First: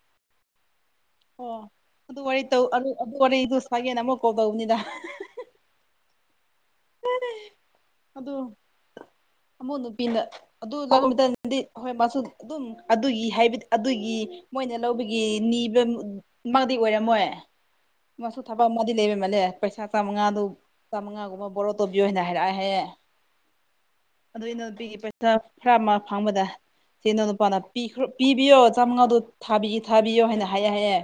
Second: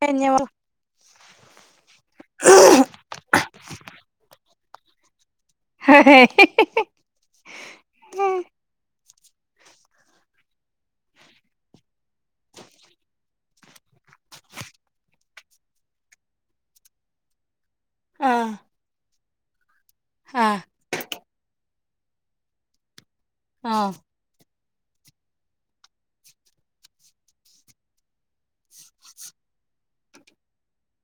hub ꯑꯣ ꯑꯗꯨ ꯋꯥꯔꯤ ꯇꯧ ꯑꯗꯨ ꯋꯥꯔꯤꯗꯨ ꯁꯒꯦꯅ ꯑꯃꯨꯛ ꯀꯕꯧꯅꯤꯗ ꯍ ꯍ ꯑꯗꯣ ꯑꯃꯛ ꯅꯨꯄꯤꯅ ꯑꯗꯨꯗꯗꯤ ꯍꯣꯏ ꯃꯥꯁꯨ ꯑꯗꯨꯝ ꯑꯗꯨꯒꯤ ꯍꯥꯏꯕꯗꯤ ꯑꯗꯨꯒꯤ ꯃꯣꯏꯅ ꯂꯧꯕꯒꯤ ꯅꯤꯕ ꯃꯥꯡꯗꯤ ꯑꯣꯏꯔꯝꯃꯣꯏ ꯃꯆꯨ ꯑꯥ ꯊꯕꯛ ꯑꯃꯗꯤ ꯂꯩꯕ ꯃꯜꯂꯦ ꯄꯩꯁꯥ ꯆꯥꯝꯃꯉꯥꯗꯨ ꯑꯥ ꯆꯥꯝꯃꯉꯥꯒꯨꯝꯕ ꯄꯕꯣꯔꯣ ꯇꯧꯕꯤꯌꯣ ꯍꯥꯏꯅ ꯍꯥꯏꯔꯛꯑꯍꯦ ꯑꯥ ꯑꯗꯨ ꯑꯩꯅ ꯅꯨꯄꯤꯒꯤ ꯄꯩꯁꯥ ꯈꯔ ꯑꯃ ꯐꯥꯡꯕꯗ ꯆꯦꯅ ꯅꯨꯄꯥꯅ ꯄꯤꯈ꯭ꯔ ꯄꯤꯕꯤꯌꯣ ꯆꯥꯝꯃꯉꯥꯗꯨ ꯊꯈꯤ ꯊꯥꯕꯤꯌꯣ ꯍꯥꯏꯅ ꯍꯥꯏꯌꯦꯦ ꯍꯥꯏꯌꯦꯦ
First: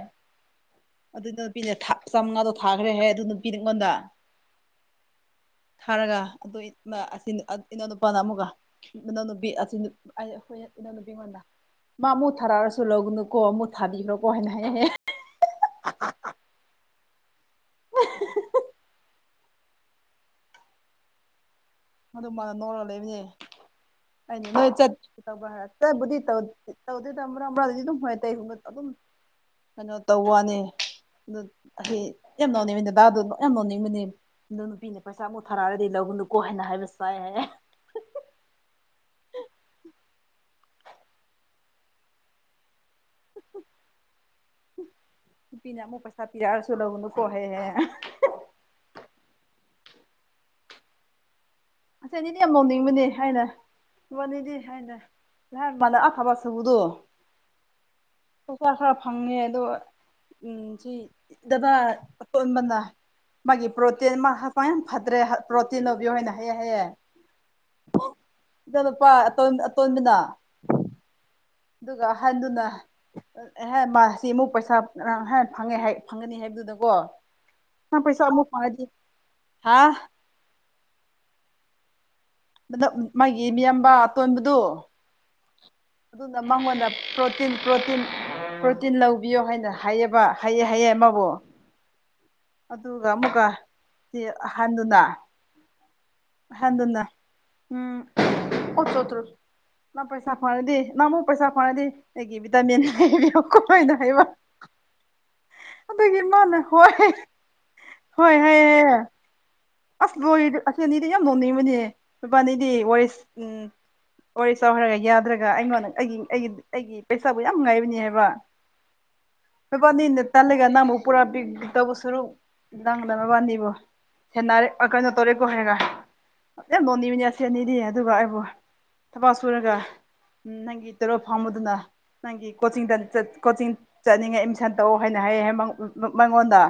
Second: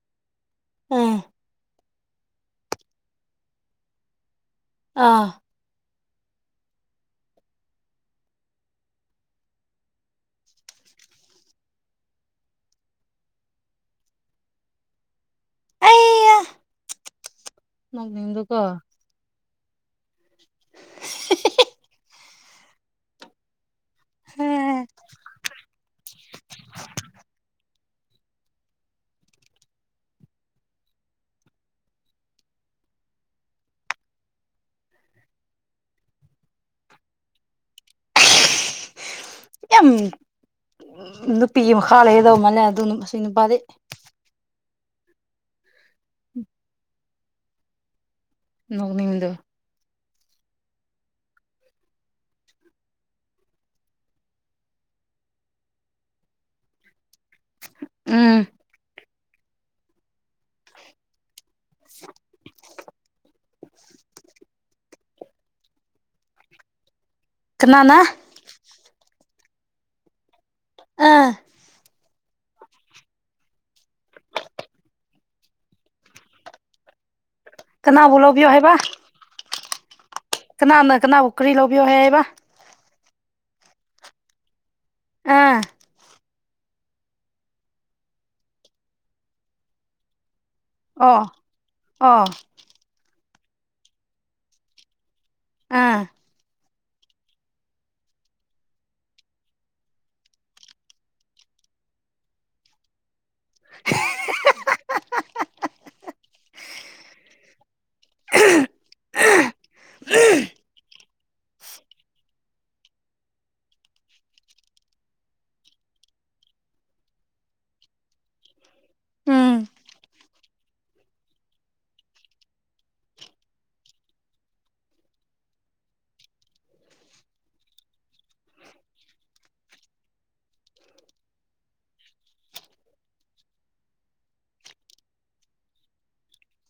ꯑꯗꯨ ꯅꯨꯄꯤꯅꯦ ꯆꯥꯝꯉꯥꯗꯣ ꯊꯥꯈ꯭ꯔꯦꯍ ꯑꯗꯨ ꯅꯨꯄꯤ ꯑꯩꯉꯣꯟꯗ ꯑꯥ ꯊꯥꯔꯒ ꯑꯗꯨ ꯏꯅꯥꯎ ꯅꯨꯨꯄꯥꯅ ꯑꯃꯨꯛꯀ ꯑꯣꯅ ꯍ ꯏꯅ ꯃ ꯃꯨꯊꯥꯥꯔꯁꯨꯂꯣꯒꯅꯨꯀꯣ ꯃꯨꯊꯥꯕꯤꯈ꯭ꯔꯣ ꯀꯣꯥꯏꯅꯍꯦ ꯑ ꯃꯅꯤꯗꯨꯀꯣ [inaudible] ꯑꯗꯨ ꯃꯥꯅ ꯅꯣꯛꯔꯒ ꯂꯩꯕꯅꯦ ꯑꯩꯅ ꯅꯣꯏ ꯆꯠ [inaudible] ꯇꯧꯕ꯭ꯔꯥ ꯍꯥꯏꯔꯒ ꯆꯠꯄꯨꯗꯤ ꯇꯧꯗꯦ ꯇꯧꯗꯦꯗ ꯃ꯭ꯔꯛ ꯃ꯭ꯔꯛꯇꯗꯤꯗꯨꯝ ꯍꯣꯏ [unintelligible] ꯑꯗꯨꯝ ꯀꯩꯅꯣ ꯇꯧꯕ꯭ꯋꯥꯅꯦ ꯑꯗꯨ ꯍꯩ ꯌꯥꯝ ꯅꯣꯅꯤꯡꯕꯅꯦ ꯗꯗꯥꯗꯣ ꯌꯥꯝ ꯅꯣꯅꯤꯡꯕꯅꯦ ꯑꯗꯣ ꯅꯨꯄꯤꯅ ꯄꯩꯁꯥ ꯑꯃꯨꯛ ꯊꯥꯔꯛꯑꯗꯤ ꯂꯧꯒꯅꯨꯀꯣ ꯍꯥꯏꯅ ꯍꯥꯏꯕ ꯁꯥꯏꯌꯦ ꯍꯥꯏꯌꯦ ꯌꯥꯝ ꯅꯨꯄꯤꯒꯤ ꯃꯈꯥ ꯂꯩꯒꯗꯧ ꯃꯥꯜꯂꯦ ꯑꯗꯨꯅ ꯃꯁꯤ ꯅꯨꯄꯥꯖꯤ ꯅꯨꯄꯤꯅ ꯑꯃꯨꯛ ꯄꯩꯁꯥ ꯄꯤꯔꯛꯑꯁꯨ ꯂꯧꯒꯅꯨꯀꯣ ꯍꯥꯏꯌꯦ ꯍꯥꯏꯌꯦ ꯅꯣꯛꯅꯤꯡꯗ ꯑꯁꯤ ꯑꯅꯤꯗꯤ ꯌꯥꯝ ꯅꯣꯡꯅꯤꯡꯕꯅꯦ ꯍꯥꯏꯅ ꯃꯕꯥꯅꯤꯗꯤ ꯍꯥꯏꯅ [unintelligible] ꯎꯝ ꯄꯩꯁꯥ ꯈꯔ ꯐꯪꯉꯦ ꯑꯗꯣ ꯁꯤ ꯗꯗꯥ ꯑꯇꯣꯟꯕꯅ ꯃꯥꯒꯤ ꯄ꯭ꯔꯣꯇꯤꯟ ꯃꯥ ꯍꯛꯆꯥꯡ ꯌꯥꯝ ꯐꯠꯇ꯭ꯔꯦ ꯄ꯭ꯔꯣꯇꯤꯟ ꯑꯣꯏꯕꯤꯣꯏꯅ ꯍꯩꯑꯦ ꯍꯩꯑꯦ ꯀꯅꯥꯅ ꯏ ꯂꯨꯄꯥꯇ ꯑꯇꯣꯟꯕꯤꯅ ꯑꯥ ꯑꯗꯨꯒ ꯍꯟꯗꯨꯅ ꯑꯦꯍꯦꯟ ꯃꯥ ꯁꯤ ꯑꯃꯨꯛ ꯄꯩꯁꯥ ꯐꯪꯉꯦ ꯐꯪꯒꯅꯤ ꯍꯥꯏꯕꯗꯨꯅꯀꯣ ꯀꯅꯥꯕꯨ ꯄꯩꯁꯥ ꯑꯃꯨꯛ ꯂꯧꯕꯤꯌꯣ ꯐꯗ ꯍꯥꯥ ꯀꯅꯥ ꯅ ꯀꯅꯥ ꯑꯣꯈꯔꯤ ꯂꯣꯧꯕ ꯍꯥꯏꯌꯦꯕ ꯗ ꯃꯥꯒꯤ ꯃꯤꯌꯥꯝꯕ ꯇꯣꯟꯕꯗꯨ ꯑꯥ ꯑꯗꯨꯅ ꯃꯉꯣꯟꯗ ꯄ꯭ꯔꯣꯇꯤꯟ ꯄ꯭ꯔꯣꯇꯤꯟ ꯄ꯭ꯔꯣꯇꯤꯟ ꯂꯧꯕꯤꯌꯣ ꯍꯥꯏꯅ ꯍꯥꯏꯌꯦꯕ ꯍꯥꯏꯌꯦ ꯍꯥꯏꯌꯦ ꯑꯃꯕꯨ ꯑꯥ ꯑꯗꯨꯒ ꯑꯃꯨꯛꯀ ꯆꯦ ꯑꯍꯟꯗꯨꯅ ꯑꯥ ꯑꯍꯟꯗꯨꯅ ꯎꯝ ꯅꯪ ꯄꯩꯁꯥ ꯄꯥꯏꯔꯗꯤ ꯅꯪꯃꯨꯛ ꯄꯩꯁꯥ ꯄꯥꯏꯔꯗꯤ ꯑꯩꯒꯤ ꯚꯤꯇꯥꯃꯤꯟ ꯂꯩꯕꯤꯌꯨ ꯀꯨꯞꯄꯩꯅꯦ ꯍꯥꯏꯕ ꯑꯗꯨꯒꯤ ꯃꯥꯅ ꯍꯣꯏ ꯍꯣꯏ ꯍꯥꯏꯌꯦ ꯑꯁ ꯂꯣꯏꯔꯦꯗ ꯑꯁꯤ ꯑꯅꯤꯗꯤ ꯌꯥꯝ ꯅꯣꯡꯅꯤꯡꯕꯅꯦ ꯃꯕꯥꯅꯤꯗꯤ ꯋꯥꯔꯤꯁ ꯎꯝ ꯋꯥꯔꯤ ꯁꯥꯎ ꯍꯥꯏꯔ ꯌꯥꯗ꯭ꯔꯒ ꯑꯩꯉꯣꯟꯗ ꯑꯩꯒꯤ ꯑꯩꯒꯤ ꯑꯩꯒꯤ ꯄꯩꯁꯥꯕꯨ ꯌꯥꯝ ꯉꯥꯏꯕꯅꯦ ꯍꯥꯏꯕ ꯎꯝ ꯅꯕꯥꯅꯤꯅ ꯇꯜꯂꯒ ꯅꯪꯃꯨꯛ ꯄꯨꯔꯥ ꯄꯤꯛ ꯇꯧꯕ ꯁꯔꯨꯛ ꯅꯪꯅ ꯅꯕꯥꯅꯤꯕꯨ ꯍꯦꯟꯅꯥꯔꯦ ꯑ ꯀꯩꯅꯣ ꯇꯧꯔꯦꯀꯣ ꯍꯥꯏꯔ ꯌꯥꯝ ꯅꯣꯅꯤꯡꯕꯅꯦ ꯑꯁꯤ ꯑꯅꯤꯗꯤ ꯑꯗꯨꯒ ꯑꯩꯕꯨ ꯊꯕꯛ ꯁꯨꯔꯒ ꯎꯝ ꯅꯪꯒꯤ ꯇꯔꯣꯞ ꯐꯪꯕꯗꯨꯅ ꯅꯪꯒꯤ ꯀꯣꯆꯤꯡꯗ ꯆꯠ ꯀꯣꯆꯤꯡ ꯆꯠꯅꯤꯡꯉꯦ ꯑꯦꯗꯃꯤꯁꯟ ꯇꯧꯌꯣ ꯍꯥꯏꯅ ꯍꯥꯏꯌꯦ ꯃꯪ-ꯑ- ꯑ-ꯃꯪꯉꯣꯟꯗ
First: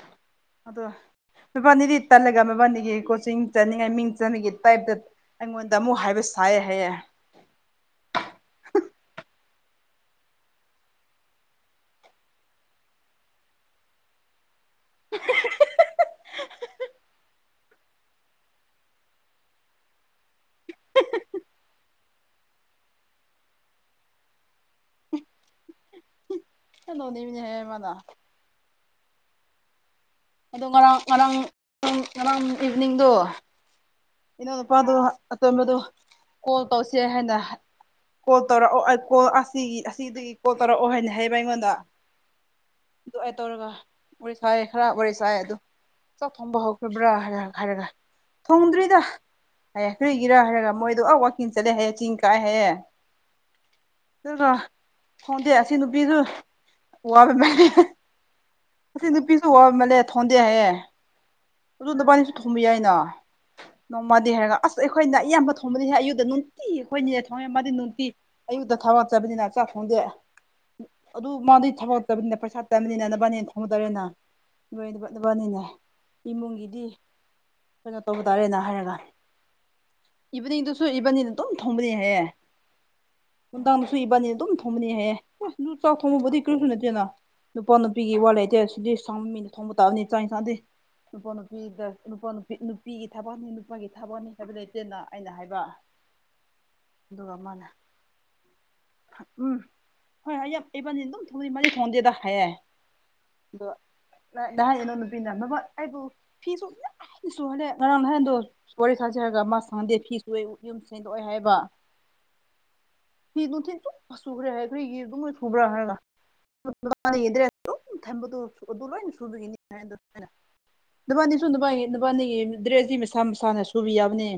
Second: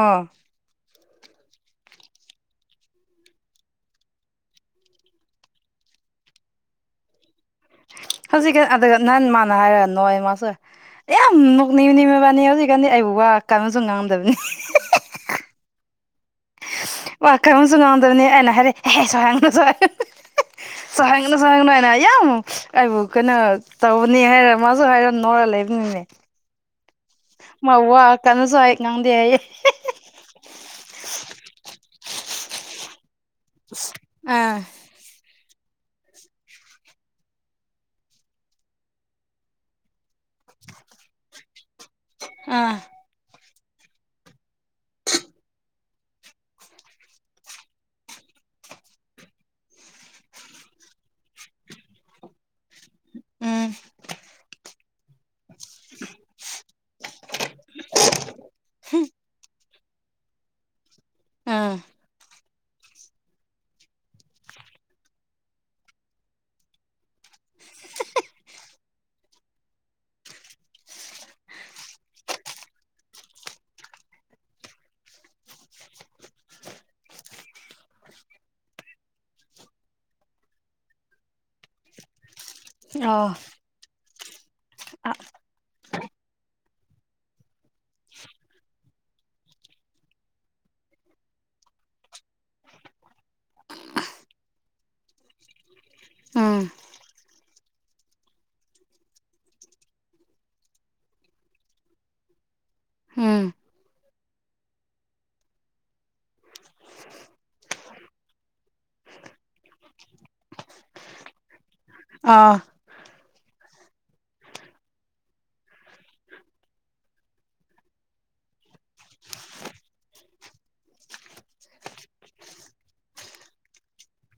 ꯑꯥ ꯑꯗꯣ ꯅꯕꯥꯅꯤꯗꯤ ꯇꯜꯂꯒ ꯃꯕꯥꯅꯤꯒꯤ ꯀꯣꯆꯤꯡ ꯆꯠꯅꯤꯡꯉꯥꯏ ꯃꯤꯡ ꯆꯟꯕꯒꯤ ꯇꯥꯏꯞꯇ ꯑꯩꯉꯣꯟꯗ ꯑꯃꯨꯛ ꯍꯥꯏꯕ ꯁꯥꯏꯌꯦ ꯍꯥꯏꯌꯦ ꯍꯧꯖꯤꯛꯀ ꯑꯗꯨꯒ ꯅꯍꯥꯟ ꯃꯥꯅ ꯍꯥꯏꯔꯛꯑ ꯅꯣꯛꯑꯦ ꯃꯥꯁꯨ ꯑꯦꯌꯥꯝ ꯅꯣꯛꯅꯤꯡꯏꯅꯦ ꯃꯕꯥꯅꯤ ꯍꯧꯖꯤꯛꯀꯥꯟꯗꯤ ꯑꯩꯕꯨ ꯋꯥ ꯀꯟꯅꯁꯨ ꯉꯥꯡꯗꯕꯅꯤ ꯍꯥ ꯍꯥ ꯍꯥ ꯍꯥ ꯋꯥ ꯀꯟꯅꯁꯨ ꯉꯥꯡꯗꯕꯅꯦ ꯑꯩꯅ ꯍꯥꯏꯔꯦ ꯍꯦ ꯍꯦꯁꯨ ꯍꯥꯏꯔꯦ ꯁꯥꯎꯍꯟꯒꯅꯨ ꯁꯥꯎꯍꯟꯒꯅꯨ ꯍꯥꯏꯅ ꯌꯥꯝ ꯑꯩꯕꯨ ꯀꯩꯅꯣ ꯇꯧꯕꯅꯤ ꯍꯥꯏꯔꯣ ꯃꯥꯁꯨ ꯍꯥꯏꯔꯣ ꯅꯣꯏꯔ ꯂꯩꯕꯅꯤꯅꯦ ꯌꯥꯝ ꯅꯣꯅꯤꯡꯕꯅꯦ ꯍꯥꯏꯌꯦ ꯃꯥ ꯃꯥꯅ ꯋꯥ ꯀꯟꯅꯁꯨ ꯍꯥꯏ ꯉꯥꯡꯗꯦ ꯍꯥꯏꯌꯦ ꯑꯗꯣ ꯉꯔꯥꯡ ꯉꯔꯥꯡꯥꯡ ꯉꯔꯥꯡ ꯏꯚꯤꯅꯤꯡꯗꯣ ꯑꯥ ꯏꯅꯥꯎꯅꯨꯄꯥꯗꯨ ꯑꯇꯣꯟꯕꯗꯨ ꯀꯣꯜ ꯇꯧꯁꯦ ꯍꯥꯏꯅ ꯀꯣꯜ ꯇꯧꯔꯛꯑꯣ ꯀꯣꯜ ꯑꯁꯤꯒꯤ ꯑꯁꯤꯗꯒꯤ ꯀꯣꯜ ꯇꯧꯔꯛꯑꯣ ꯍꯥꯏꯅ ꯍꯥꯏꯌꯦꯕ ꯑꯩꯉꯣꯟꯗ ꯑꯥ ꯑꯗꯨ ꯑꯩ ꯇꯧꯔꯒ ꯋꯥꯔꯤ ꯁꯥꯏ ꯈꯔ ꯋꯥꯔꯤ ꯁꯥꯏ ꯑꯗꯨ ꯆ ꯊꯣꯡꯕ ꯍꯧꯈꯤꯕ꯭ꯔꯥ ꯍꯥꯏꯔ ꯍꯥꯏꯔꯒ ꯊꯣꯡꯗ꯭ꯔꯤ ꯍꯥꯏꯌꯦ ꯀꯔꯤꯒꯤꯔ ꯍꯥꯏꯔꯒ ꯃꯣꯏꯗꯣ ꯑ ꯋꯥꯛꯀꯤꯡ ꯆꯠꯂꯦ ꯍꯥꯏꯌꯦꯡ ꯆꯤꯡ ꯀꯥꯏꯑꯦ ꯍꯥꯏꯌꯦꯦ ꯎꯝ ꯆ ꯍꯣꯗ ꯑꯦꯁꯤ ꯅꯨꯕꯤꯁꯨ ꯋꯥꯕ ꯃ ꯉꯁ ꯅꯨꯄꯤꯁꯨ ꯋꯥꯔꯝꯃꯜꯂꯦ ꯊꯣꯟꯗꯦ ꯍꯥꯏꯌꯦꯦ ꯎꯝ ꯑꯗꯨ ꯅꯨꯄꯥꯅꯤꯁꯨ ꯊꯣꯕ ꯌꯥꯏꯅ ꯅꯣꯡꯃꯗꯤ ꯍꯥꯏꯔꯒ ꯑꯁ ꯑꯩꯈꯣꯏꯅ ꯑꯌꯥꯝꯕ ꯊꯣꯡꯕꯅꯤꯍꯦ ꯑꯌꯨꯛꯗ ꯅꯨꯡꯇꯤ ꯑꯩꯈꯣꯏꯅꯤꯅꯦ ꯊꯣꯡꯉꯦ ꯃꯥꯗꯤ ꯅꯨꯡꯇꯤ ꯑꯌꯨꯛꯇ ꯊꯕꯛ ꯆꯠꯄꯅꯤꯅ ꯆꯥꯛ ꯊꯣꯡꯗꯦ ꯑꯗꯨ ꯃꯥꯗꯤ ꯊꯕꯛ ꯆꯠꯄꯅꯤꯅ ꯄꯩꯁꯥ ꯇꯥꯟꯕꯅꯤꯅ ꯅꯕꯥꯅꯤꯅ ꯊꯣꯡꯕ ꯇꯥꯔꯦꯅꯥ ꯂꯣꯏꯗꯕ ꯅꯕꯥꯟꯅꯤꯅ ꯏꯃꯨꯡꯒꯤꯗꯤ ꯑꯩꯈꯣꯏꯅ ꯇꯧꯕ ꯇꯥꯔꯦꯅ ꯍꯥꯏꯔꯒ ꯏꯚꯅꯤꯡꯗꯨꯁꯨ ꯏꯕꯥꯟꯅꯤꯅ ꯗꯨꯝ ꯊꯣꯡꯕꯅꯤ ꯍꯥꯏꯌꯦ ꯑꯥꯎ ꯅꯨꯡꯗꯥꯡꯗꯁꯨ ꯏꯕꯥꯅꯤꯅ ꯑꯗꯨꯝ ꯊꯣꯡꯕꯅꯤ ꯍꯥꯏꯌꯦ ꯑꯦ ꯑꯗꯨ ꯆꯥꯛ ꯊꯣꯡꯕꯕꯨꯗꯤ ꯀ꯭ꯔꯤꯁꯨ ꯅꯠꯇꯦꯅ ꯅꯨꯄꯥ ꯅꯨꯄꯤꯒꯤ ꯋꯥ ꯂꯩꯇꯦ ꯁꯤꯗꯤ ꯁꯪꯕ ꯃꯤꯅ ꯊꯣꯡꯕ ꯇꯥꯕꯅꯤ ꯆꯥꯛ ꯏꯟꯁꯥꯡꯗꯤ ꯅꯨꯄꯥ ꯅꯨꯄꯤꯗ ꯅꯨꯄꯥ ꯅꯨꯄꯤ ꯅꯨꯄꯤꯒꯤ ꯊꯕꯛꯅꯤ ꯅꯨꯄꯥꯒꯤ ꯊꯕꯛꯅꯤ ꯍꯥꯏꯕ ꯂꯩꯇꯦꯅ ꯑꯩꯅ ꯍꯥꯏꯕ ꯎꯝ ꯑꯗꯨꯒ ꯑꯃꯅ ꯎꯝ ꯍꯣꯏ ꯍ ꯌꯥꯝ ꯑꯩ ꯄꯅꯤ ꯑꯗꯨꯝ ꯊꯣꯡꯗꯤ ꯃꯅꯤ ꯊꯣꯡꯗꯦꯗ ꯍꯥꯏꯌꯦꯦ ꯎꯝ ꯑꯗꯣ ꯉꯅꯣ ꯅꯨꯄꯤꯅ ꯑꯩꯕꯨ ꯐꯤꯁꯨ ꯏꯁꯨ ꯍꯂꯦꯛ ꯉꯔꯥꯡ ꯅꯍꯥꯟꯗꯣ ꯋꯥꯔꯤ ꯁꯥꯖꯔꯒ ꯃꯥ ꯁꯪꯗꯦ ꯐꯤ ꯁ ꯌꯨꯝ ꯁꯦꯡꯗꯣꯛꯑꯣꯦ ꯍꯥꯏꯕ ꯑꯥ ꯐꯤ ꯅꯨꯡꯊꯤꯠ ꯑꯗꯨꯝ ꯆꯆꯨꯈ꯭ꯔꯦ ꯍꯥꯏ ꯑꯩꯈꯣꯏꯒꯤ ꯑꯗꯨꯝ ꯂ ꯊꯨꯕ꯭ꯔꯥ ꯍꯥꯏꯔꯅ ꯃ ꯌꯦꯗ꯭ꯔꯦ ꯊꯝꯕꯗꯨ ꯑꯗꯨ ꯂꯣꯏꯅ ꯁꯨꯕꯒꯤꯅꯤꯅ ꯅꯨꯄꯥꯅꯤꯁꯨ ꯅꯨꯄꯥꯒꯤ ꯅꯨꯄꯥꯅꯤꯒꯤ ꯗ꯭ꯔꯦꯁꯁꯤ ꯃꯁꯥ ꯃꯁꯥꯅ ꯁꯨꯕꯤ ꯌꯥꯕꯅꯦ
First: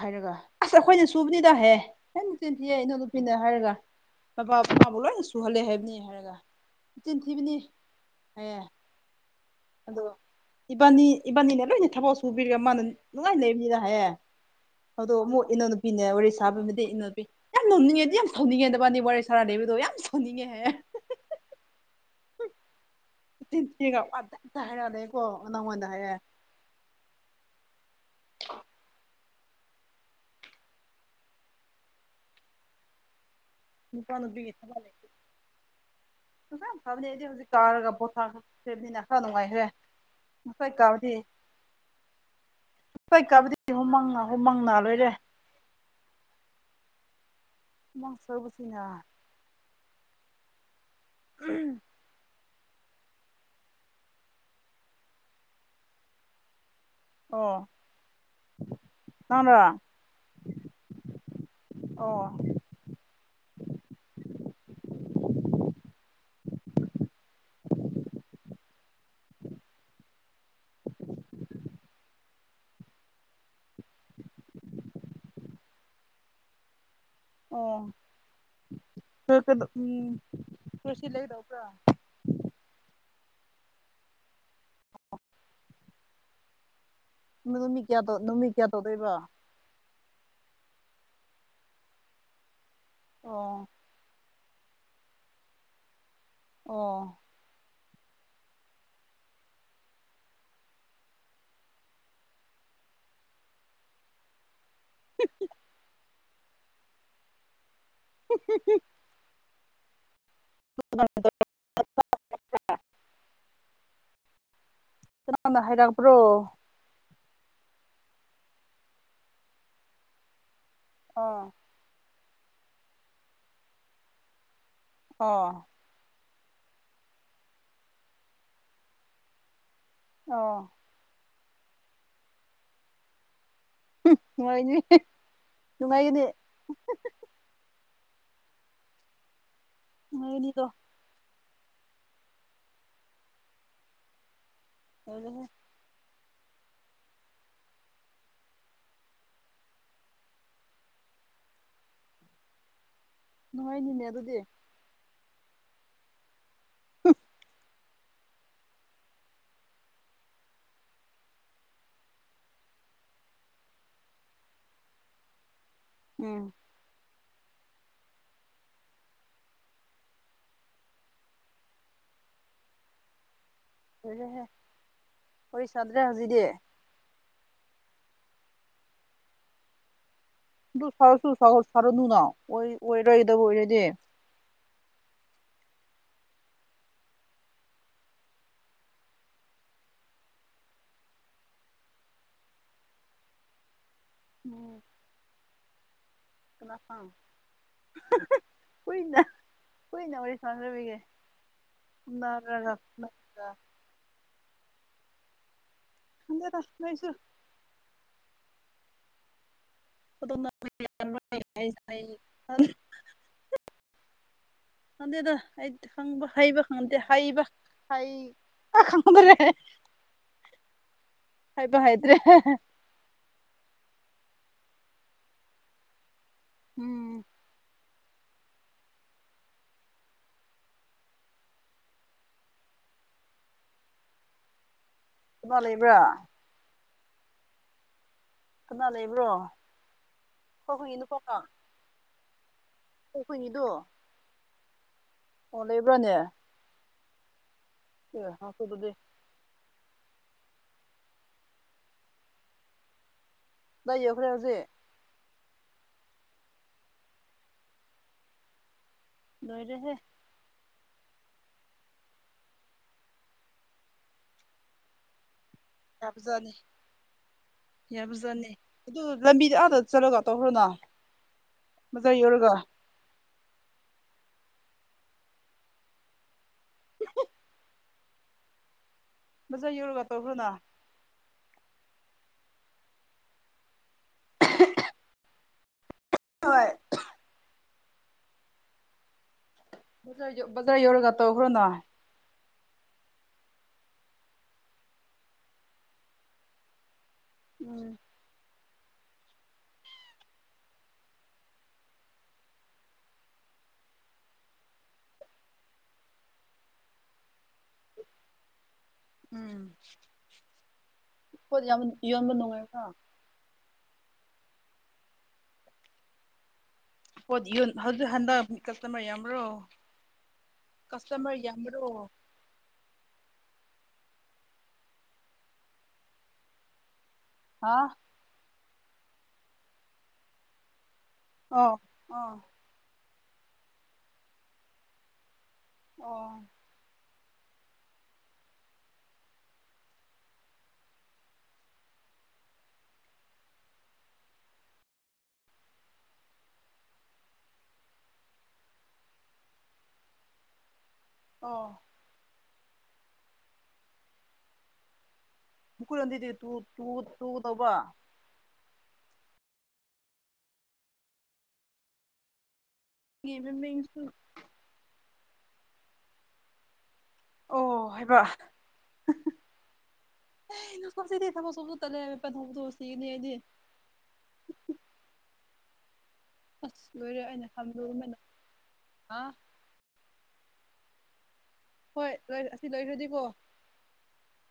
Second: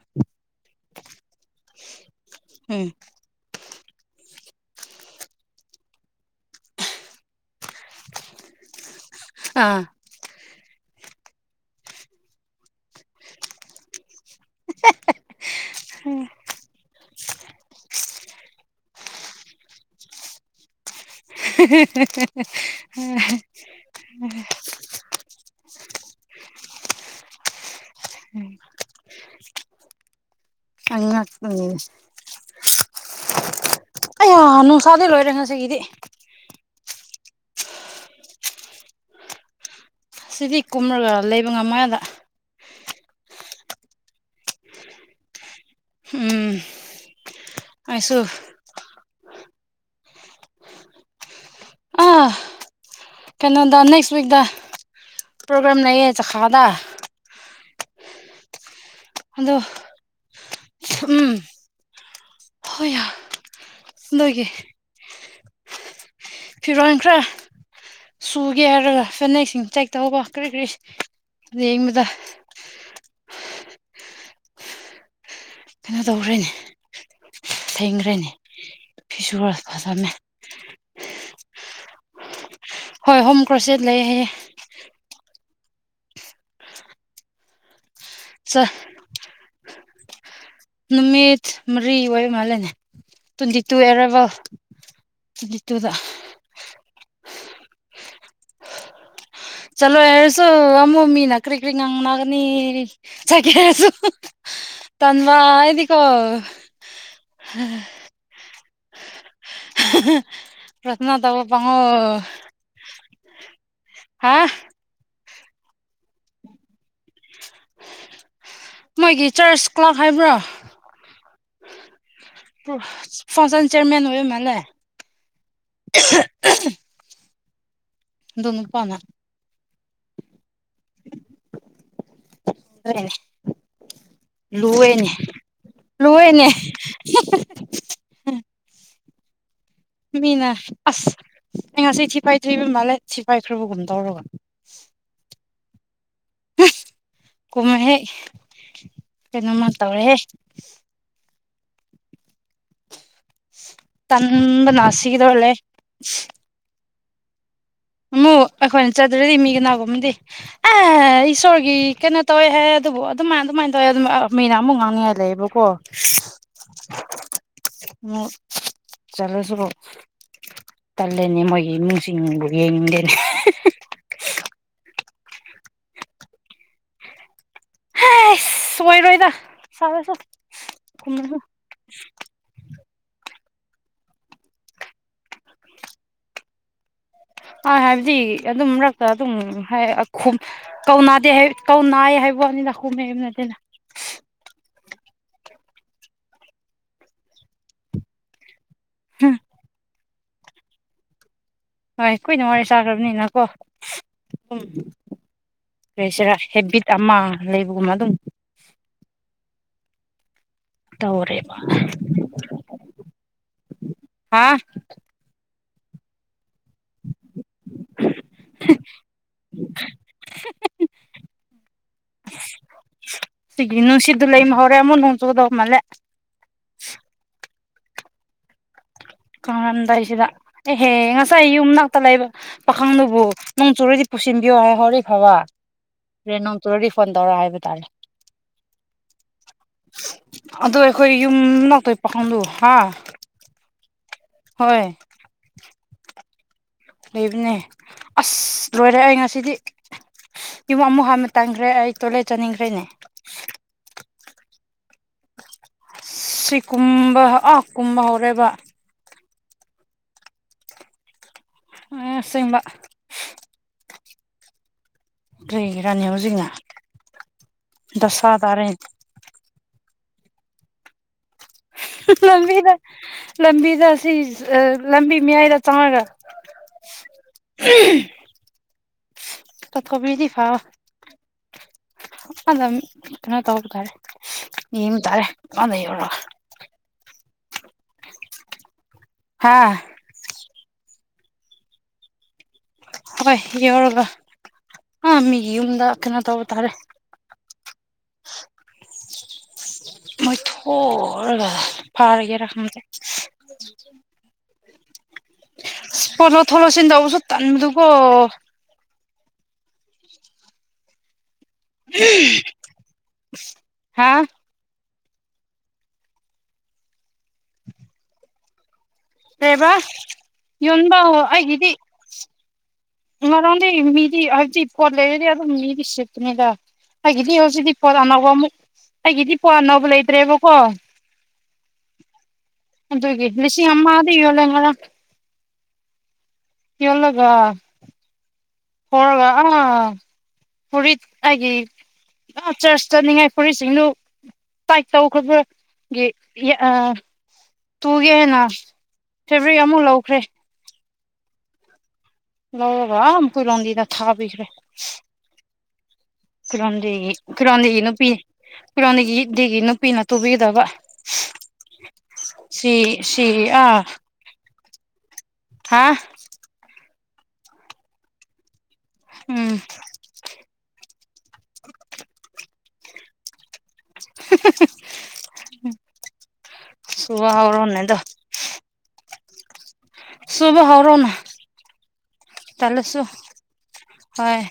ꯍꯥꯏꯔꯒ ꯑꯁ ꯑꯩꯈꯣꯏꯅ ꯁꯨꯕꯅꯤꯗꯍꯦ ꯍꯦ ꯅꯨꯡꯆꯦꯟ ꯎꯝ ꯊꯑꯩꯅ ꯃꯤꯅ ꯍꯥꯏꯔꯒ ꯃꯄꯥ ꯃꯃꯥꯕꯨ ꯂꯣꯏꯅ ꯁꯨꯍꯜꯂꯦ ꯍꯥꯏꯕꯅꯤ ꯍꯥꯏꯔꯒ ꯆꯤꯟ ꯊꯤꯕꯅꯤ ꯍꯥꯏꯌꯦ ꯑꯥ ꯑ ꯏꯕꯥꯅꯤ ꯏꯕꯥꯅꯤꯅ ꯂꯣꯏꯅ ꯊꯕꯛ ꯁꯨꯕꯤꯔꯒꯥ ꯃꯥꯅ ꯅꯨꯡꯉꯥꯏ ꯂꯩ ꯃꯤꯅꯍꯦ ꯑꯗꯣ ꯑꯃꯨꯛ ꯏꯎꯅꯨꯄꯤꯅꯦ ꯋꯥꯔꯤ ꯁꯥꯕꯕꯨꯗꯤ ꯏꯅꯨꯄꯤ ꯌꯥꯝ ꯅꯧꯅꯤꯡꯉꯦꯗꯤ ꯌꯥꯝ ꯁꯥꯎꯅꯤꯡꯉꯦ ꯅꯕꯥꯅꯤ ꯋꯥꯔꯦ ꯁꯔꯥꯗꯦꯕꯤꯗꯣ ꯌꯥꯝ ꯁꯥꯎꯅꯤꯡꯉꯦꯍꯦ ꯎ ꯆꯤꯟꯤꯒ ꯑꯇ ꯍꯥꯏꯔꯛꯑꯂꯦꯀꯣ ꯅꯪꯣꯟꯗ ꯍꯥꯏꯔꯦ ꯑ ꯑꯦ ꯅꯨꯄꯥ ꯅꯨꯕꯤ ꯅꯨꯡꯁꯥꯗꯤꯩ ꯂꯣꯏꯔꯦ ꯉꯁꯤꯒꯤꯗꯤ ꯐꯖꯥ ꯊꯥꯕꯅꯦ ꯑꯩꯗꯤ ꯍꯧꯖꯤꯛ ꯀꯥꯔꯒ ꯄꯣꯊꯥ ꯈꯈ꯭ꯔꯕꯅꯤꯅ ꯈꯔ ꯅꯨꯡꯉꯥꯏꯈ꯭ꯔꯦ ꯁꯤꯗꯤ ꯐ ꯀꯥꯕꯨꯗꯤ ꯀꯨꯝꯔꯒ ꯂꯩꯕ ꯉꯝꯃꯦꯗ ꯍ ꯀꯥꯕꯨꯗꯤ ꯍꯨꯃꯪ ꯍꯨꯃꯪꯅ ꯂꯣꯏꯔꯦ ꯎꯝ ꯑꯩꯁꯨ ꯃꯥꯡꯁꯨ ꯁꯤꯅ ꯎꯝ ꯑꯥ ꯀꯩꯅꯣꯗ ꯅꯦꯛꯁ ꯋꯤꯛꯛꯇ ꯄ꯭ꯔꯣꯒ꯭ꯔꯥꯝ ꯂꯩꯌꯦ ꯆꯈꯥꯗ ꯑꯣ ꯑꯗꯣ ꯅꯪ꯭ꯔ ꯑ ꯍꯣꯏꯏ ꯅꯒꯤꯦ ꯐꯤꯔꯣꯟ ꯈ꯭ꯔꯥ ꯁꯨꯒꯦ ꯍꯥꯏꯔꯒ ꯐꯅꯦꯛꯁꯤꯡ ꯆꯦꯛ ꯇꯧꯕ ꯀꯔꯤ ꯀꯔꯤ ꯌꯦꯡꯕꯗ [inaudible] ꯀꯩꯅꯣ ꯇꯧꯈ꯭ꯔꯦꯅꯦ ꯎꯝ ꯊꯦꯡꯈ꯭ꯔꯦꯅꯦ ꯐꯤꯁꯨꯨꯔ ꯐꯖꯝꯃꯦ [unintelligible] ꯂꯩꯒꯗꯧꯕꯔꯥ ꯍꯣꯏ ꯍꯣꯝ ꯀ꯭ꯔꯣꯁꯦꯠ ꯂꯩ ꯍꯥꯏꯌꯦ ꯃꯤ ꯀꯌꯥ ꯇꯨ ꯅꯨꯃꯤ ꯆ ꯀꯌꯥ ꯇꯧꯗꯣꯏꯕ ꯅꯨꯃꯤꯠ ꯃꯔꯤ ꯑꯣꯏꯕ ꯃꯥꯜꯂꯦꯅꯦ ꯇ꯭ꯋꯦꯟꯇꯤ ꯑꯣ ꯇꯨ ꯑꯦꯔꯥꯏꯕꯜ ꯁꯤꯠꯇꯗ ꯑꯣ ꯆꯂꯣ ꯌꯦꯁꯨꯣ ꯑꯃꯣ ꯃꯤꯃꯤ ꯅꯀꯔꯤ ꯏ ꯀꯔꯤ ꯉꯪ ꯅꯒꯅꯤ ꯆꯒꯦꯁꯨ ꯇꯟꯋꯥ ꯏꯗꯤꯀꯣ [inaudible] [unintelligible] ꯁꯅ ꯇꯕꯨ ꯄꯉ ꯍꯥ ꯀꯅꯥꯅ ꯍꯥꯏꯔꯛꯄ꯭ꯔꯣ ꯃꯣꯏꯒꯤ ꯆꯔꯆ ꯀ꯭ꯂꯥꯛ ꯍꯥꯏꯕ꯭ꯔꯣ ꯑꯥ ꯐꯥꯎꯁꯟ ꯆꯦꯌꯔꯃꯦꯟ ꯑꯣꯏꯕ ꯃꯥꯜꯂꯦ ꯑꯣ [unintelligible] ꯑꯗꯨ ꯅꯨꯄꯥꯅ ꯑꯣ [unintelligible] ꯅꯨꯡꯉꯥꯏꯅꯤ ꯂꯨꯋꯦꯅꯦ ꯅꯨꯡꯉꯥꯏꯒꯅꯤ ꯂꯨꯋꯦꯅꯦ ꯃꯤꯅ ꯅꯨꯡꯉꯥꯏꯒꯅꯤꯗꯣ ꯑꯁ ꯑꯩ ꯉꯁꯤ ꯊꯤ ꯐꯥꯏꯗ꯭ꯔꯤꯕ ꯃꯥꯜꯂꯦ ꯊꯤ ꯐꯥꯏꯈ꯭ꯔꯕꯒꯨꯝ ꯇꯧꯔꯒ [unintelligible] ꯀꯨꯝꯃꯦꯍꯦ ꯀꯩꯅꯣꯃ ꯇꯧꯔꯦꯍꯦ ꯅꯨꯡꯉꯥꯏꯅꯤꯅꯦ ꯑꯗꯨꯗꯤ ꯇꯝꯕꯅ ꯁꯤꯒꯗꯧꯂꯦ ꯍꯨꯍ ꯑꯃꯨꯛ ꯑꯩꯈꯣꯏꯅ ꯆꯠꯇ꯭ꯔꯗꯤ ꯃꯤ ꯀꯅꯥꯒꯨꯝꯕꯗꯤ ꯑꯥ ꯏꯁꯣꯔꯒꯤ ꯀꯩꯅꯣ ꯇꯧꯋꯦ ꯍꯥꯏꯑꯦ ꯑꯗꯨꯕꯨ ꯑꯗꯨꯃꯥꯏ ꯑꯗꯨꯃꯥꯏꯅ ꯇꯧꯋꯦ ꯑꯗꯨꯝ ꯃꯤꯅ ꯑꯃꯨꯛ ꯉꯥꯡꯅꯤꯡꯉꯥꯏ ꯂꯩꯌꯦꯕꯀꯣ ꯎꯝ [inaudible] ꯑꯃꯨꯛ ꯆꯂꯁꯨ ꯇꯜꯂꯅꯦ ꯃꯣꯏꯒꯤ ꯏꯃꯨꯡꯁꯤꯡꯕꯨ ꯌꯦꯡꯅꯤꯡꯗꯦꯅꯤ ꯂꯣꯏꯔꯦꯍꯦ ꯋꯥꯔꯤ ꯁꯥꯗ꯭ꯔꯦ ꯍꯧꯖꯤꯗꯤ ꯍꯥꯏꯁ ꯑꯣꯏꯔꯣꯏꯗ [unintelligible] ꯑꯗꯨ ꯈꯨꯝꯃꯁꯨ ꯁꯥꯔꯁꯨ ꯁꯥꯔꯅꯨꯅ ꯑꯣꯏꯔꯣꯏꯗꯕ ꯑꯣꯏꯔꯗꯤ ꯑ ꯍꯥꯏꯕꯗꯤ ꯑꯗꯨꯝ ꯃꯔꯛꯇ ꯑꯗꯨꯝ ꯍꯥꯏ ꯈꯨꯝ ꯀꯧꯅꯥꯗꯦ ꯍꯥꯏ ꯀꯧꯅꯥꯏ ꯍꯥꯏꯕ ꯋꯥꯅꯤꯗ ꯈꯨꯝꯃꯦꯕ ꯅꯠꯇꯦꯗ [unintelligible] [unintelligible] ꯍꯨꯏꯅ ꯍꯨꯏꯅ ꯋꯥꯔꯤ ꯁꯥꯟꯅꯗꯕꯒꯤ ꯍꯣꯏ ꯀꯨꯏꯅ ꯋꯥꯔꯤ ꯆꯥꯈ꯭ꯔꯕꯅꯤꯅꯀꯣ ꯎꯝ ꯀꯩꯁꯤꯔ ꯈꯪꯗꯦꯗ ꯍꯦꯕꯤꯠ ꯅꯣꯏꯁꯨ ꯑꯃ ꯂꯩꯕꯒꯨꯝꯅ ꯑꯗꯨꯝ ꯇꯧꯔꯦꯕ [unintelligible] ꯍꯥ ꯈꯪꯗꯦꯗ ꯑꯩꯠ ꯈꯪꯕ ꯍꯩꯕ ꯈꯪꯗꯦ ꯍꯩꯕ ꯍꯩ ꯈꯪꯗꯔꯦ ꯍꯥꯏꯕ ꯍꯥꯏꯗ꯭ꯔꯦ ꯁꯤꯒꯤ ꯅꯨꯡꯁꯤꯠꯠꯇ ꯂꯩꯃ ꯍꯧꯔꯦ ꯑꯃꯨꯛ ꯍꯣꯡ ꯆꯨꯗꯧ ꯃꯥꯜꯂꯦ ꯎꯝ ꯀꯉꯝꯗꯥꯏꯁꯤꯗ ꯑꯦꯍꯦꯍꯦ ꯉꯁꯥꯏ ꯌꯨꯝꯅꯥꯛꯇ ꯂꯩꯕ ꯄꯥꯈꯪꯗꯨꯕꯨ ꯅꯪ ꯆꯨꯔꯗꯤ ꯄꯨꯁꯤꯟꯕꯤꯌꯣ ꯍꯥꯏ ꯍꯣꯔꯦ ꯐꯕ ꯀꯅꯥ ꯂꯩꯕ꯭ꯔꯥ ꯔꯦ ꯅꯣꯡꯇꯨꯔ ꯔꯤꯐꯣꯟ ꯇꯧꯔ ꯍꯥꯏꯕ ꯇꯥꯔꯦ ꯀꯅꯥ ꯂꯩꯕ꯭ꯔꯣ ꯑꯩꯈꯣꯏ ꯑꯗꯣ ꯈꯣꯏꯒꯤ ꯑꯩꯈꯣꯏ ꯅꯨꯄꯥ ꯌꯨꯝ ꯄꯀꯗꯨ ꯍꯥ ꯑꯩꯈꯣꯏꯅꯤꯗꯣ ꯍꯣꯏ ꯑꯣꯟ ꯂꯩꯕ꯭ꯔꯥꯅꯦ ꯂꯩꯕꯅꯦ ꯑꯦ ꯑꯁ ꯍꯥꯞꯄꯗꯨꯗꯤ ꯂꯣꯏꯔꯦ ꯑꯩ ꯉꯁꯤꯗꯤ ꯌꯨꯝ ꯑꯃꯨꯛ ꯍꯥꯟꯕ ꯇꯟꯈ꯭ꯔꯦ ꯑꯩ ꯇꯣꯏꯂꯦꯠ ꯆꯪꯅꯤꯡꯈ꯭ꯔꯦꯅꯦ ꯀꯗꯥꯥꯏ ꯌꯎꯈ꯭ꯔꯦ ꯍꯧꯖꯤꯛ ꯁꯤ ꯀꯨꯝꯕ ꯑ ꯀꯨꯝꯕ ꯍꯧꯔꯦꯕ ꯂꯣꯏꯔꯦꯍꯦ ꯑꯁꯦꯡꯕ ꯀꯩꯒꯤꯔꯅꯦ ꯍꯧꯖꯤꯛꯅ ꯌꯥꯕꯖꯥꯠꯅꯤ ꯗꯁꯥ ꯌꯥꯕꯖꯥꯠꯅꯤ ꯇꯥꯔꯦ ꯑꯗꯨ ꯂꯝꯕꯤꯗ ꯑꯥꯗ ꯆꯠꯂꯒ ꯇꯧꯈ꯭ꯔꯣꯅ ꯕꯖꯥꯔ ꯌꯧꯔꯒ ꯂꯝꯕꯤꯗ ꯂꯝꯕꯤꯗ ꯁꯤ ꯂꯝꯕꯤ ꯃꯌꯥꯏꯗ ꯆꯪꯉꯒ [unintelligible] ꯕꯖꯥꯔ ꯌꯧꯔꯒ ꯇꯧꯊꯣꯛꯄꯤꯔꯗꯤ ꯇꯧꯈ꯭ꯔꯣꯅ ꯀꯥꯟꯗ ꯀꯩꯅꯣ ꯇꯧꯕ ꯇꯥꯔꯦ ꯌꯦꯡꯕ ꯇꯥꯔꯦ ꯑꯥꯗ ꯌꯧꯔꯒ ꯍꯣꯏ ꯍꯥꯥ ꯭ꯔ ꯌ ꯕꯖ꯭ꯔꯥ ꯌꯧꯔꯒ ꯇ ꯑꯣꯈꯔꯣꯅ ꯍꯣꯏ ꯌꯧꯔꯒ ꯑ ꯃꯤꯒꯤ ꯌꯨꯝꯗ ꯀꯩꯅꯣ ꯇꯧꯕ ꯇꯥꯔꯦ ꯎꯝ ꯃꯣꯏ ꯊ ꯐꯥꯔꯒꯦ ꯔꯝꯗ ꯄꯣꯂꯣ ꯊꯣꯂꯣꯁꯤꯟ ꯇꯧꯕꯁꯨ ꯇꯟꯕꯗꯨꯀꯣ ꯎꯝ ꯄꯣꯠ ꯌꯥꯝ ꯌꯣꯟꯕ ꯅꯨꯡꯉꯥꯏꯀ꯭ꯔꯣ ꯍꯥꯥ ꯍꯣꯗꯤ ꯌꯟ ꯍꯧꯖꯤꯛ ꯍꯟꯗꯛ ꯀꯁꯇꯃꯔ ꯌꯥꯝ ꯗꯦꯕ ꯌꯣꯟꯣꯟꯕ ꯑꯩꯒꯤꯗꯤ ꯌꯥꯝꯕ꯭ꯔꯣ ꯃꯗꯤ ꯃꯤꯗꯤ ꯍꯥꯏꯗꯤ ꯀꯣꯂꯦꯖꯗꯤ ꯑꯗꯨ ꯃꯤꯗꯤꯁꯤꯄꯅꯤꯗ ꯍꯥꯏꯗꯤ ꯁꯤꯗꯤ ꯍꯥ ꯄꯣꯠ ꯑꯅꯧꯕ ꯑꯃꯛ ꯑꯩꯒꯤꯗꯤ ꯄꯣꯠ ꯑꯅꯧꯕ ꯂꯩꯇ꯭ꯔꯦꯕꯀꯣ ꯑꯣ ꯑꯥ ꯑꯗꯨꯒꯤ ꯂꯤꯁꯤꯡ ꯑꯃꯗ ꯌꯣ ꯂꯩꯦ ꯈ ꯑꯣ ꯌꯂꯒ ꯍꯣꯒ ꯑ ꯐꯨꯔꯤꯠ ꯑꯩꯒꯤ ꯆꯔꯆ ꯆꯠꯅꯤꯡꯉꯥꯏ ꯐꯨꯔꯤꯠ ꯁꯤꯡꯅꯨ ꯄꯥꯛꯆꯧꯈꯕꯒꯤ ꯑ ꯇꯨꯒꯦ ꯍꯦꯟꯅ ꯐꯦꯕ꯭ꯔꯤꯛ ꯑꯃꯨꯛ ꯂꯧꯈ꯭ꯔꯦ ꯑꯣ ꯂꯧꯕꯥ ꯑꯃꯨ ꯀꯨꯔꯣꯟꯗꯤꯗ ꯊꯥꯕꯤꯈ꯭ꯔꯦ ꯍꯨꯀꯔꯣꯗꯤ ꯀꯣꯟꯗ ꯀꯥꯎꯗ ꯅꯨꯄꯤ ꯎꯄꯤꯔꯣꯟꯗꯒꯤꯗꯒꯤ ꯅꯨꯄꯤꯅ ꯇꯨꯕꯤꯒꯗꯕ ꯁꯤ ꯁꯤꯦ ꯑ ꯃꯃꯤꯡꯁꯨ ꯊꯥ ꯑꯣ ꯍꯥꯏꯕ ꯎꯝ ꯑꯦ ꯃꯐꯝꯁꯤꯗꯤ ꯊꯕꯛ ꯁꯨꯕꯁꯨ ꯇꯠꯂꯦ [unintelligible] ꯁꯤꯒꯅꯤ ꯑꯩꯗꯤ [unintelligible] ꯑꯁ ꯂꯣꯏꯔꯦ ꯁꯨꯕ ꯑꯩꯅ ꯍꯧꯔꯣꯅꯦ ꯑꯗꯣ ꯍꯥꯝꯗꯣꯛꯑꯃꯦꯅ ꯑ ꯁꯨꯕ ꯍꯧꯔꯣꯅꯦ ꯍꯣꯏ ꯑꯁꯤ ꯂꯣꯏꯈ꯭ꯔꯗꯤꯀꯣ ꯍꯣꯏ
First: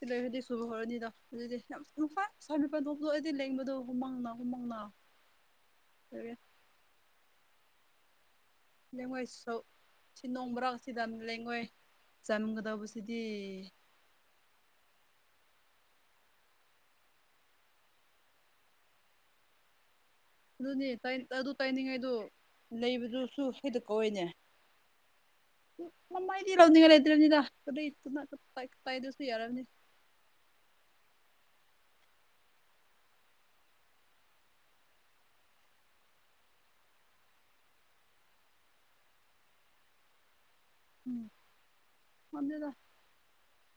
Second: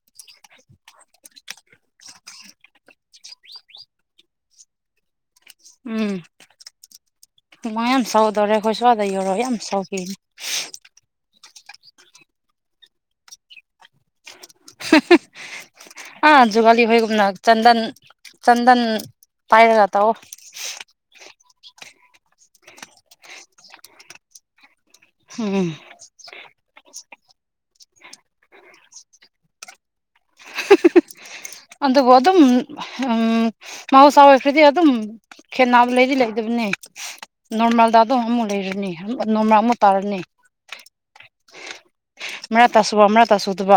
ꯁꯤꯂꯩꯔꯗꯤ ꯁꯨꯕ ꯍꯧꯔꯅꯤꯗꯣ ꯑꯗꯨꯗꯤ ꯌꯥꯝ ꯐꯥꯏ ꯁꯥꯏ ꯃꯄꯥꯟ ꯊꯣꯛꯄꯗꯣ ꯑꯩꯗꯤ ꯂꯦꯡꯕꯗꯣ ꯍꯨꯃꯥꯥꯡꯅ ꯍꯨꯃꯥꯡꯅ [inaudible] ꯎꯝ ꯂꯣꯏꯔꯦ ꯍꯨꯃꯥꯡ ꯌꯥꯝ ꯁꯧꯗꯣꯔꯦ ꯂꯩꯉꯣꯏ ꯁ ꯁꯤ ꯅꯣꯡ ꯃꯔꯔꯥꯛꯁꯤꯗ ꯂꯩꯉꯣꯏ ꯆꯟꯒꯗꯕꯁꯤꯗꯤ ꯍ ꯑꯥ ꯖꯨꯒꯥꯂꯤ ꯍꯣꯏꯒꯨꯝꯅ ꯆꯟꯗꯟ ꯆꯟꯗꯟ ꯄꯥꯏꯔꯒ ꯇꯥꯛꯑꯣ ꯑꯗꯨꯅꯤ ꯑꯗꯨ ꯇꯥꯏꯅꯤꯡꯉꯥꯏꯗꯨ ꯂꯩꯕꯗꯨꯁꯨ ꯍꯦꯗ ꯀꯧꯏꯅꯦ ꯎꯝ ꯃꯃꯥ ꯏꯗꯤꯔ ꯂꯧꯗꯒꯔ ꯏꯗꯔꯅꯤꯗ ꯀ ꯏ ꯇꯥꯏꯗꯁꯨ ꯌꯥꯔꯅꯤ ꯑꯗꯨꯗꯕꯨ ꯑꯗꯨ ꯑꯗꯨꯝ ꯎꯝ ꯃꯥꯎꯁꯋꯥ ꯐꯗꯤ ꯑꯗꯨ ꯑꯗꯨꯝ ꯈꯦꯠꯕꯨ ꯂꯩꯗꯤ ꯂꯩꯇꯕꯅꯦ ꯅꯣꯔꯃꯥꯜ ꯗꯥꯗꯣ ꯑꯃꯨꯛ ꯂꯩꯔꯅꯤ ꯅꯣꯔꯃꯥꯜ ꯑꯃꯨꯛ ꯇꯥꯔꯅꯤ ꯎꯝ ꯉꯝꯗꯦꯗ ꯃ ꯇꯁꯨꯕ ꯑꯃꯥ ꯇꯁꯨꯨꯗꯕ